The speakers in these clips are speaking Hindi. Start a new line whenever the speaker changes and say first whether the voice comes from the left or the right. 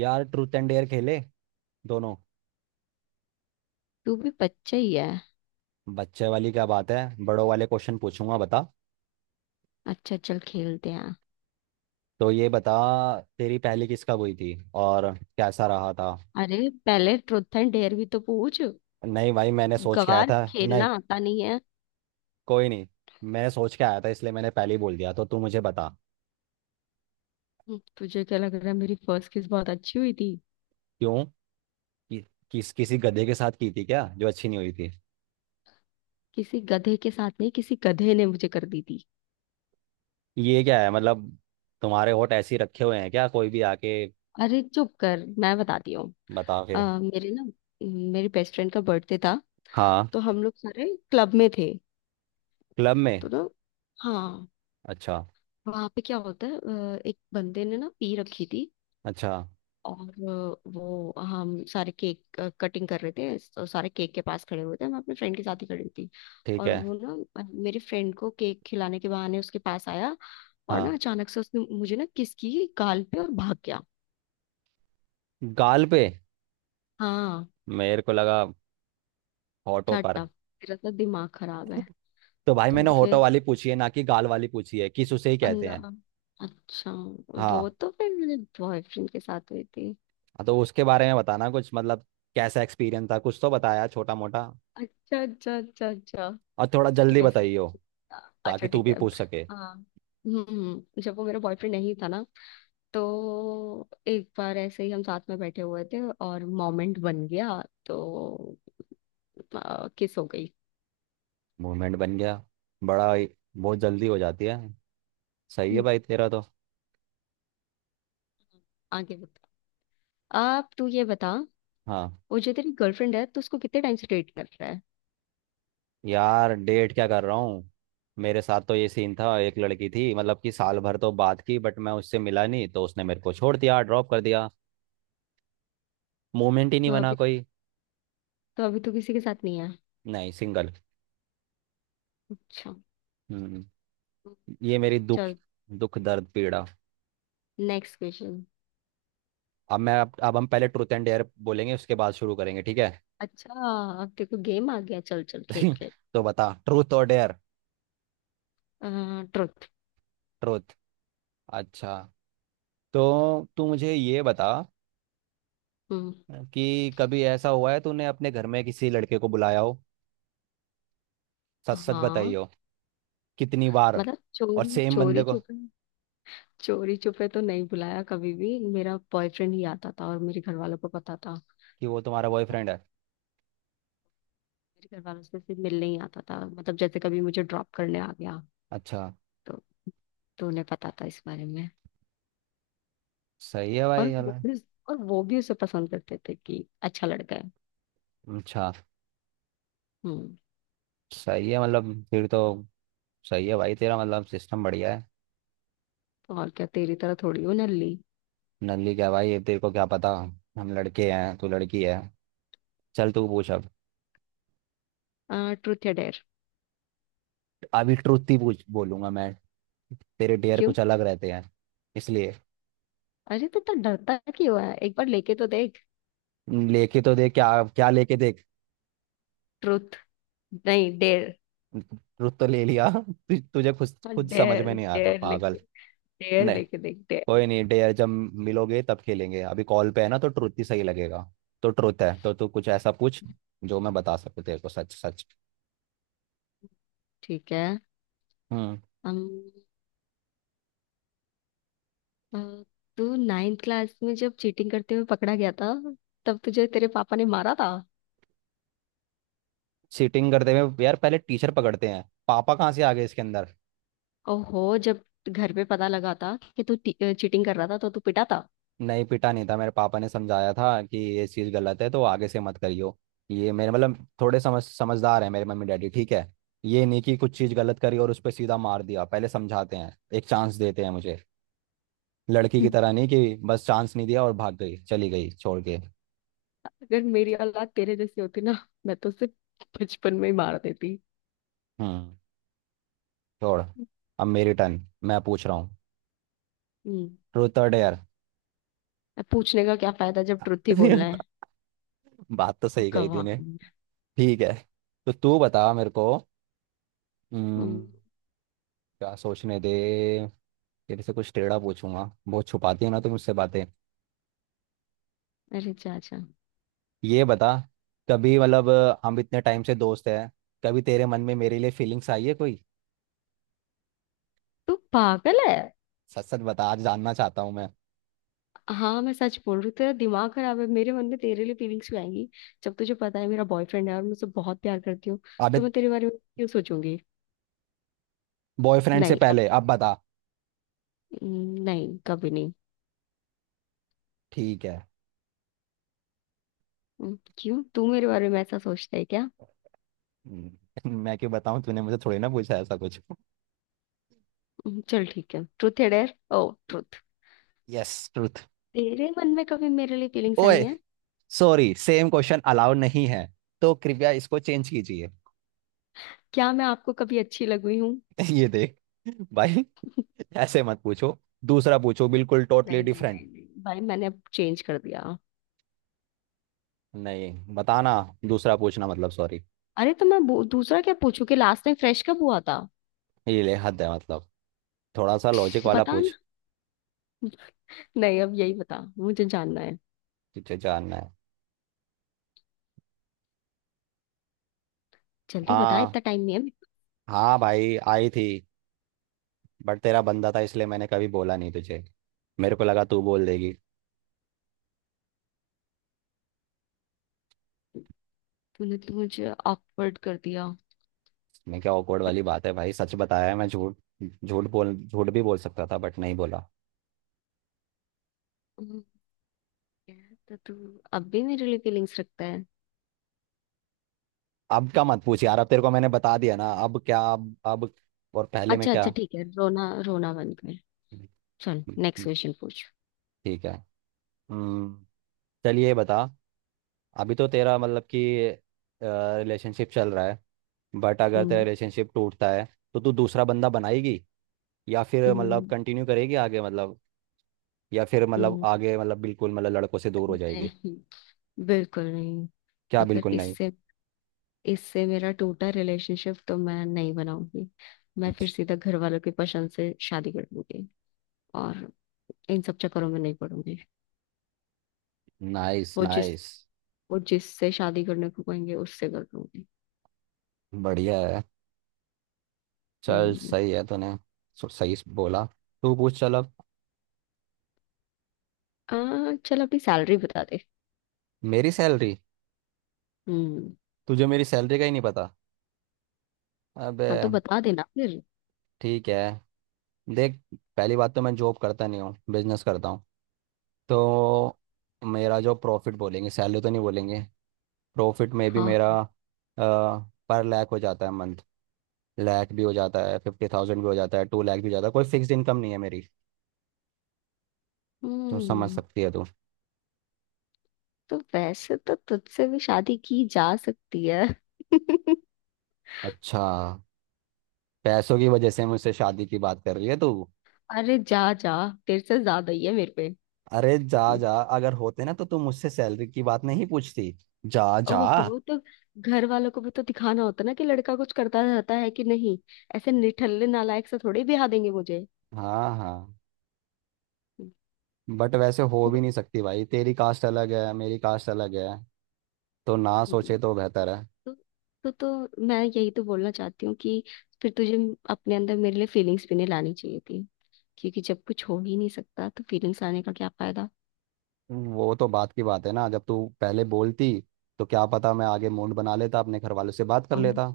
right: यार ट्रूथ एंड डेयर खेले। दोनों।
left: तू भी बच्चा ही है।
right: बच्चे वाली क्या बात है। बड़ों वाले क्वेश्चन पूछूंगा, बता।
left: अच्छा, चल खेलते हैं।
right: तो ये बता, तेरी पहली किस कब हुई थी और कैसा रहा था।
left: अरे पहले ट्रुथ एंड डेयर भी तो पूछ।
right: नहीं भाई, मैंने सोच के आया
left: गवार,
right: था नहीं।
left: खेलना आता नहीं है।
right: कोई नहीं, मैंने सोच के आया था इसलिए मैंने पहले ही बोल दिया। तो तू मुझे बता।
left: तुझे क्या लग रहा है मेरी फर्स्ट किस बहुत अच्छी हुई थी?
right: क्यों? कि, किस किसी गधे के साथ की थी क्या जो अच्छी नहीं हुई थी।
left: किसी गधे के साथ नहीं, किसी गधे ने मुझे कर दी थी।
right: ये क्या है मतलब, तुम्हारे होठ ऐसे ही रखे हुए हैं क्या, कोई भी आके?
left: अरे चुप कर, मैं बताती हूँ।
right: बता फिर।
left: मेरे ना मेरी बेस्ट फ्रेंड का बर्थडे था।
right: हाँ।
left: तो हम लोग सारे क्लब में थे।
right: क्लब में?
left: तो ना हाँ,
right: अच्छा।
left: वहां पे क्या होता है, एक बंदे ने ना पी रखी थी।
right: अच्छा।
left: और वो हम सारे केक कटिंग कर रहे थे तो सारे केक के पास खड़े हुए थे, मैं अपने फ्रेंड के साथ ही खड़ी थी।
right: ठीक
left: और
right: है।
left: वो ना मेरे फ्रेंड को केक खिलाने के बहाने उसके पास आया। और ना
right: हाँ।
left: अचानक से उसने मुझे ना किस की गाल पे और भाग गया।
right: गाल पे?
left: हाँ।
right: मेरे को लगा होटो पर।
left: टाटा, तेरा तो दिमाग खराब है।
right: तो भाई
left: तो
right: मैंने होटो
left: फिर।
right: वाली पूछी है ना कि गाल वाली पूछी है, किस उसे ही कहते हैं।
left: अल्लाह। अच्छा। वो
right: हाँ।
left: तो फिर मेरे बॉयफ्रेंड के साथ हुई थी।
right: हाँ, तो उसके बारे में बताना कुछ, मतलब कैसा एक्सपीरियंस था, कुछ तो बताया छोटा मोटा।
left: अच्छा अच्छा अच्छा अच्छा।
right: और थोड़ा जल्दी
left: कैसे?
right: बताइयो,
left: अच्छा
right: ताकि तू
left: ठीक
right: भी
left: है।
right: पूछ सके।
left: हाँ। जब वो मेरा बॉयफ्रेंड नहीं था ना, तो एक बार ऐसे ही हम साथ में बैठे हुए थे और मोमेंट बन गया तो किस हो गई।
right: मूवमेंट बन गया। बड़ा ही- बहुत जल्दी हो जाती है। सही है
left: हम्म,
right: भाई तेरा तो।
left: आगे बता। आप तू ये बता,
right: हाँ।
left: वो जो तेरी गर्लफ्रेंड है तो उसको कितने टाइम से डेट कर रहा है?
right: यार डेट क्या कर रहा हूँ। मेरे साथ तो ये सीन था, एक लड़की थी, मतलब कि साल भर तो बात की बट मैं उससे मिला नहीं, तो उसने मेरे को छोड़ दिया, ड्रॉप कर दिया। मूवमेंट ही नहीं
left: तो
right: बना
left: अभी
right: कोई।
left: तो अभी तो किसी के साथ नहीं है।
right: नहीं, सिंगल।
left: अच्छा।
right: हम्म। ये मेरी दुख,
left: चल,
right: दुख दर्द पीड़ा।
left: Next question.
right: अब हम पहले ट्रूथ एंड डेयर बोलेंगे, उसके बाद शुरू करेंगे, ठीक है।
left: अच्छा। अब देखो, गेम आ गया। चल चल खेल खेल।
right: तो बता, ट्रूथ और डेयर।
left: ट्रुथ।
right: ट्रूथ। अच्छा। तो तू मुझे ये बता,
left: हम्म।
right: कि कभी ऐसा हुआ है तूने अपने घर में किसी लड़के को बुलाया हो, सच सच बताई
left: हाँ।
right: हो। कितनी बार?
left: मतलब
right: और
left: चोरी
right: सेम
left: चोरी
right: बंदे को?
left: छुपे? चोरी छुपे तो नहीं बुलाया कभी भी, मेरा बॉयफ्रेंड ही आता था और मेरे घर वालों को पता था।
right: कि वो तुम्हारा बॉयफ्रेंड है?
left: मेरे घर वालों से सिर्फ मिलने ही आता था, मतलब जैसे कभी मुझे ड्रॉप करने आ गया।
right: अच्छा।
left: तो तो उन्हें पता था इस बारे में।
right: सही है भाई
left: और
right: यार।
left: वो भी और वो भी उसे पसंद करते थे कि अच्छा लड़का है।
right: अच्छा।
left: हम्म।
right: सही है, मतलब फिर तो सही है भाई तेरा, मतलब सिस्टम बढ़िया है।
left: तो और क्या, तेरी तरह थोड़ी हूँ नल्ली।
right: नल्ली क्या भाई, ये तेरे को क्या पता। हम लड़के हैं, तू लड़की है। चल तू पूछ अब।
left: ट्रुथ या डेयर?
right: अभी ट्रुथ ही पूछ, बोलूंगा मैं, तेरे डेयर
left: क्यों?
right: कुछ अलग रहते हैं। इसलिए।
left: अरे तो डरता क्यों है, एक बार लेके तो देख।
right: लेके तो देख क्या? क्या लेके देख?
left: ट्रुथ। नहीं, डेयर।
right: ट्रुथ तो ले लिया, तुझे खुद खुद समझ
left: डेयर,
right: में नहीं आ रहा
left: डेयर
right: पागल।
left: लेके, डेयर
right: नहीं।
left: लेके देख डेयर।
right: कोई नहीं, डेयर जब मिलोगे तब खेलेंगे, अभी कॉल पे है ना तो ट्रुथ ही सही लगेगा। तो ट्रुथ है तो तू कुछ ऐसा पूछ जो मैं बता सकूं तेरे को सच सच।
left: ठीक है।
right: हम्म।
left: हम अ, तू नाइन्थ क्लास में जब चीटिंग करते हुए पकड़ा गया था तब तुझे तेरे पापा ने मारा था।
right: चीटिंग करते हुए? यार पहले टीचर पकड़ते हैं, पापा कहाँ से आ गए इसके अंदर।
left: ओहो, जब घर पे पता लगा था कि तू चीटिंग कर रहा था तो तू पिटा था।
right: नहीं पिटा नहीं था, मेरे पापा ने समझाया था कि ये चीज़ गलत है तो आगे से मत करियो। ये मेरे मतलब थोड़े समझदार है मेरे मम्मी डैडी, ठीक है। ये नहीं कि कुछ चीज़ गलत करी और उस पर सीधा मार दिया, पहले समझाते हैं, एक चांस देते हैं मुझे। लड़की की
left: हम्म।
right: तरह नहीं कि बस चांस नहीं दिया और भाग गई, चली गई छोड़ के।
left: अगर मेरी औलाद तेरे जैसी होती ना, मैं तो उसे बचपन में ही मार देती।
right: हम्म। छोड़। अब मेरी टर्न, मैं पूछ रहा हूँ।
left: हम्म।
right: ट्रूथ और डेयर।
left: अब पूछने का क्या फायदा जब ट्रुथ ही बोलना है।
right: बात तो सही कही
left: गवाह।
right: तूने। ठीक है। तो तू बता मेरे को।
left: हम्म।
right: हम्म, क्या, सोचने दे। तेरे से कुछ टेढ़ा पूछूंगा, बहुत छुपाती है ना तू मुझसे बातें।
left: अरे चाचा।
right: ये बता, कभी मतलब हम इतने टाइम से दोस्त हैं, कभी तेरे मन में मेरे लिए फीलिंग्स आई है कोई?
left: तू पागल है।
right: सच सच बता, आज जानना चाहता हूँ मैं।
left: हाँ, मैं सच बोल रही हूँ, तेरा दिमाग खराब है। मेरे मन में तेरे लिए फीलिंग्स क्यों आएंगी जब तुझे पता है मेरा बॉयफ्रेंड है और मैं उसे बहुत प्यार करती हूँ।
right: अबे,
left: तो मैं तेरे बारे में क्यों सोचूंगी?
right: बॉयफ्रेंड से
left: नहीं अब।
right: पहले, अब बता।
left: नहीं, कभी नहीं।
right: ठीक है।
left: क्यों, तू मेरे बारे में ऐसा सोचता है क्या?
right: मैं क्यों बताऊँ, तूने मुझे थोड़ी ना पूछा ऐसा कुछ।
left: चल ठीक है। ट्रुथ है डेयर, ओ ट्रुथ।
right: Yes, truth.
left: तेरे मन में कभी मेरे लिए फीलिंग्स आई
right: ओए,
left: हैं?
right: सॉरी, सेम क्वेश्चन अलाउड नहीं है, तो कृपया इसको चेंज कीजिए।
left: क्या मैं आपको कभी अच्छी लग हुई हूँ?
right: ये देख, भाई ऐसे मत पूछो, दूसरा पूछो, बिल्कुल टोटली
left: नहीं नहीं
right: डिफरेंट।
left: नहीं नहीं, भाई मैंने अब चेंज कर दिया।
right: नहीं बताना, दूसरा पूछना, मतलब सॉरी।
left: अरे तो मैं दूसरा क्या पूछूं, कि लास्ट टाइम फ्रेश कब हुआ था?
right: ये ले, हद है मतलब। थोड़ा सा लॉजिक वाला
left: बता ना,
right: पूछ।
left: नहीं अब यही बता, मुझे जानना है।
right: तुझे जानना है?
left: जल्दी बता,
right: हाँ।
left: इतना टाइम नहीं है अभी।
right: हाँ भाई आई थी, बट तेरा बंदा था इसलिए मैंने कभी बोला नहीं तुझे, मेरे को लगा तू बोल देगी।
left: तूने तो मुझे ऑकवर्ड कर दिया।
right: मैं क्या awkward वाली बात है भाई, सच बताया है, मैं झूठ, झूठ बोल, झूठ भी बोल सकता था बट नहीं बोला।
left: हम्म, तो तू अब भी मेरे लिए फीलिंग्स रखता है?
right: अब का मत पूछ यार, अब तेरे को मैंने बता दिया ना, अब क्या अब और पहले में
left: अच्छा अच्छा
right: क्या।
left: ठीक है, रोना रोना बंद कर। चल, नेक्स्ट
right: ठीक
left: क्वेश्चन पूछ।
right: है। हम्म। चलिए ये बता, अभी तो तेरा मतलब कि रिलेशनशिप चल रहा है, बट अगर तेरा
left: हम्म।
right: रिलेशनशिप टूटता है, तो तू दूसरा बंदा बनाएगी, या फिर मतलब
left: हम्म।
right: कंटिन्यू करेगी आगे, मतलब, या फिर मतलब
left: हम्म।
right: आगे मतलब बिल्कुल मतलब लड़कों से दूर हो जाएगी।
left: नहीं, बिल्कुल नहीं।
right: क्या
left: अगर
right: बिल्कुल नहीं?
left: इससे इससे मेरा टूटा रिलेशनशिप तो मैं नहीं बनाऊंगी, मैं फिर
right: अच्छा।
left: सीधा घर वालों की पसंद से शादी कर लूंगी और इन सब चक्करों में नहीं पड़ूंगी।
right: नाइस
left: वो जिस
right: नाइस।
left: वो जिससे शादी करने को कहेंगे उससे कर लूंगी।
right: बढ़िया है, चल
left: हम्म।
right: सही है तूने, सही बोला। तू पूछ चल अब।
left: चल अपनी सैलरी बता दे।
right: मेरी सैलरी?
left: हम्म।
right: तुझे मेरी सैलरी का ही नहीं पता? अबे।
left: हाँ तो बता देना फिर।
right: ठीक है, देख, पहली बात तो मैं जॉब करता नहीं हूँ, बिजनेस करता हूँ, तो मेरा जो प्रॉफिट बोलेंगे, सैलरी तो नहीं बोलेंगे। प्रॉफिट में भी
left: हाँ
right: मेरा
left: हाँ।
right: पर लैक हो जाता है मंथ, लैक भी हो जाता है, फिफ्टी थाउजेंड भी हो जाता है, टू लैक भी हो जाता है, कोई फिक्स्ड इनकम नहीं है मेरी। तो समझ
left: हम्म।
right: सकती है तू।
left: तो वैसे तो तुझसे भी शादी की जा सकती है।
right: अच्छा, पैसों की वजह से मुझसे शादी की बात कर रही है तू?
left: अरे जा जा, तेरे से ज्यादा ही है मेरे पे।
right: अरे जा
left: हम्म,
right: जा, अगर होते ना तो तू मुझसे सैलरी की बात नहीं पूछती। जा जा।
left: अब हो तो घर वालों को भी तो दिखाना होता ना कि लड़का कुछ करता रहता है कि नहीं। ऐसे निठल्ले नालायक से थोड़ी ब्याह देंगे मुझे।
right: हाँ हाँ।
left: हम्म,
right: बट वैसे हो भी नहीं सकती भाई, तेरी कास्ट अलग है, मेरी कास्ट अलग है, तो ना
left: हम्म।
right: सोचे तो बेहतर है।
left: तो, तो मैं यही तो बोलना चाहती हूँ कि फिर तुझे अपने अंदर मेरे लिए फीलिंग्स भी नहीं लानी चाहिए, क्योंकि जब कुछ हो ही नहीं सकता तो फीलिंग्स आने का क्या फायदा।
right: वो तो बात की बात है ना, जब तू पहले बोलती तो क्या पता मैं आगे मूड बना लेता, अपने घर वालों से बात कर
left: हम्म।
right: लेता।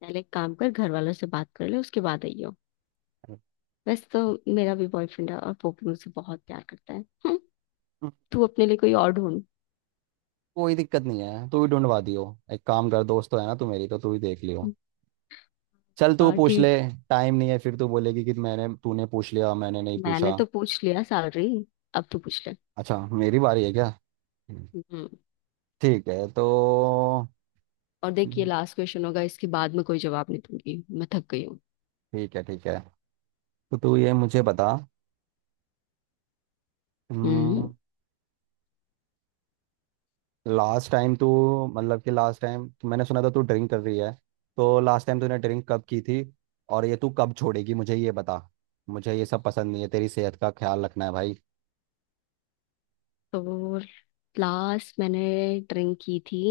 left: पहले एक काम कर, घर वालों से बात कर ले, उसके बाद आइयो। वैसे तो मेरा भी बॉयफ्रेंड है और वो भी मुझसे बहुत प्यार करता है। हम्म, तू अपने लिए कोई और ढूंढ।
right: कोई दिक्कत नहीं है, तू ही ढूंढवा दियो। एक काम कर, दोस्त तो है ना तू मेरी, तो तू ही देख लियो। चल तू
left: वाह
right: पूछ ले,
left: ठीक।
right: टाइम नहीं है, फिर तू बोलेगी कि मैंने, तूने पूछ लिया मैंने नहीं
left: मैंने
right: पूछा।
left: तो पूछ लिया सैलरी, अब तू पूछ ले।
right: अच्छा मेरी बारी है क्या?
left: हम्म।
right: ठीक है तो।
left: और देख, ये
right: ठीक
left: लास्ट क्वेश्चन होगा, इसके बाद में कोई जवाब नहीं दूंगी, मैं थक गई हूँ।
right: है, ठीक है। तो तू ये मुझे बता। हम्म,
left: हम्म।
right: लास्ट टाइम तू, मतलब कि लास्ट टाइम तो मैंने सुना था तू ड्रिंक कर रही है, तो लास्ट टाइम तूने ड्रिंक कब की थी, और ये तू कब छोड़ेगी मुझे ये बता, मुझे ये सब पसंद नहीं है, तेरी सेहत का ख्याल रखना है भाई।
left: तो लास्ट मैंने ड्रिंक की थी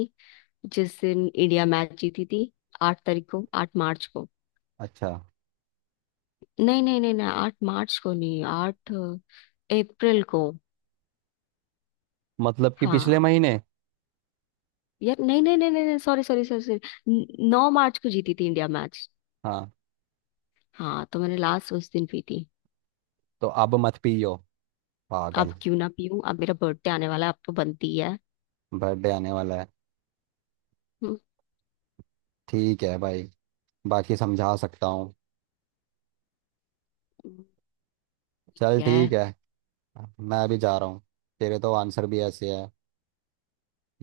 left: जिस दिन इंडिया मैच जीती थी, 8 तारीख को, 8 मार्च को।
right: अच्छा।
left: नहीं नहीं नहीं नहीं, 8 मार्च को नहीं, 8 अप्रैल को।
right: मतलब कि
left: हाँ।
right: पिछले महीने?
left: यार नहीं नहीं नहीं नहीं सॉरी सॉरी सॉरी सॉरी, 9 मार्च को जीती थी इंडिया मैच।
right: हाँ,
left: हाँ, तो मैंने लास्ट उस दिन पी थी।
right: तो अब मत पियो
left: अब
right: पागल।
left: क्यों ना पीऊं, अब मेरा बर्थडे आने वाला है, अब तो बनती है।
right: बर्थडे आने वाला है?
left: हम्म,
right: ठीक है भाई, बाकी समझा सकता हूँ। चल
left: क्या
right: ठीक
left: है?
right: है। मैं भी जा रहा हूँ। तेरे तो आंसर भी ऐसे है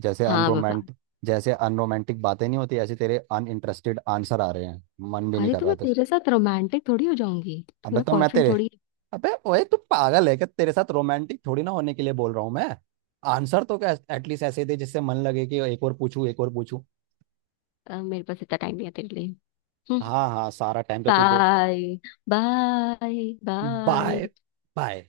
right: जैसे
left: हाँ बाबा।
right: अनरोमांट जैसे अनरोमांटिक बातें नहीं होती, ऐसे तेरे अनइंटरेस्टेड आंसर आ रहे हैं, मन भी नहीं
left: अरे
right: कर
left: तो
right: रहा
left: मैं
right: था।
left: तेरे साथ रोमांटिक थोड़ी हो जाऊंगी, तू
right: अबे
left: मेरा
right: तो मैं
left: बॉयफ्रेंड
right: तेरे
left: थोड़ी है।
right: अबे ओए तू पागल है क्या, तेरे साथ रोमांटिक थोड़ी ना होने के लिए बोल रहा हूँ मैं। आंसर तो क्या एटलीस्ट ऐसे दे जिससे मन लगे कि एक और पूछूं, एक और पूछूं।
left: मेरे पास इतना टाइम नहीं है तेरे लिए।
right: हाँ हाँ, सारा टाइम तो तू दो।
left: Bye bye
right: bye.
left: Bye.
right: Bye.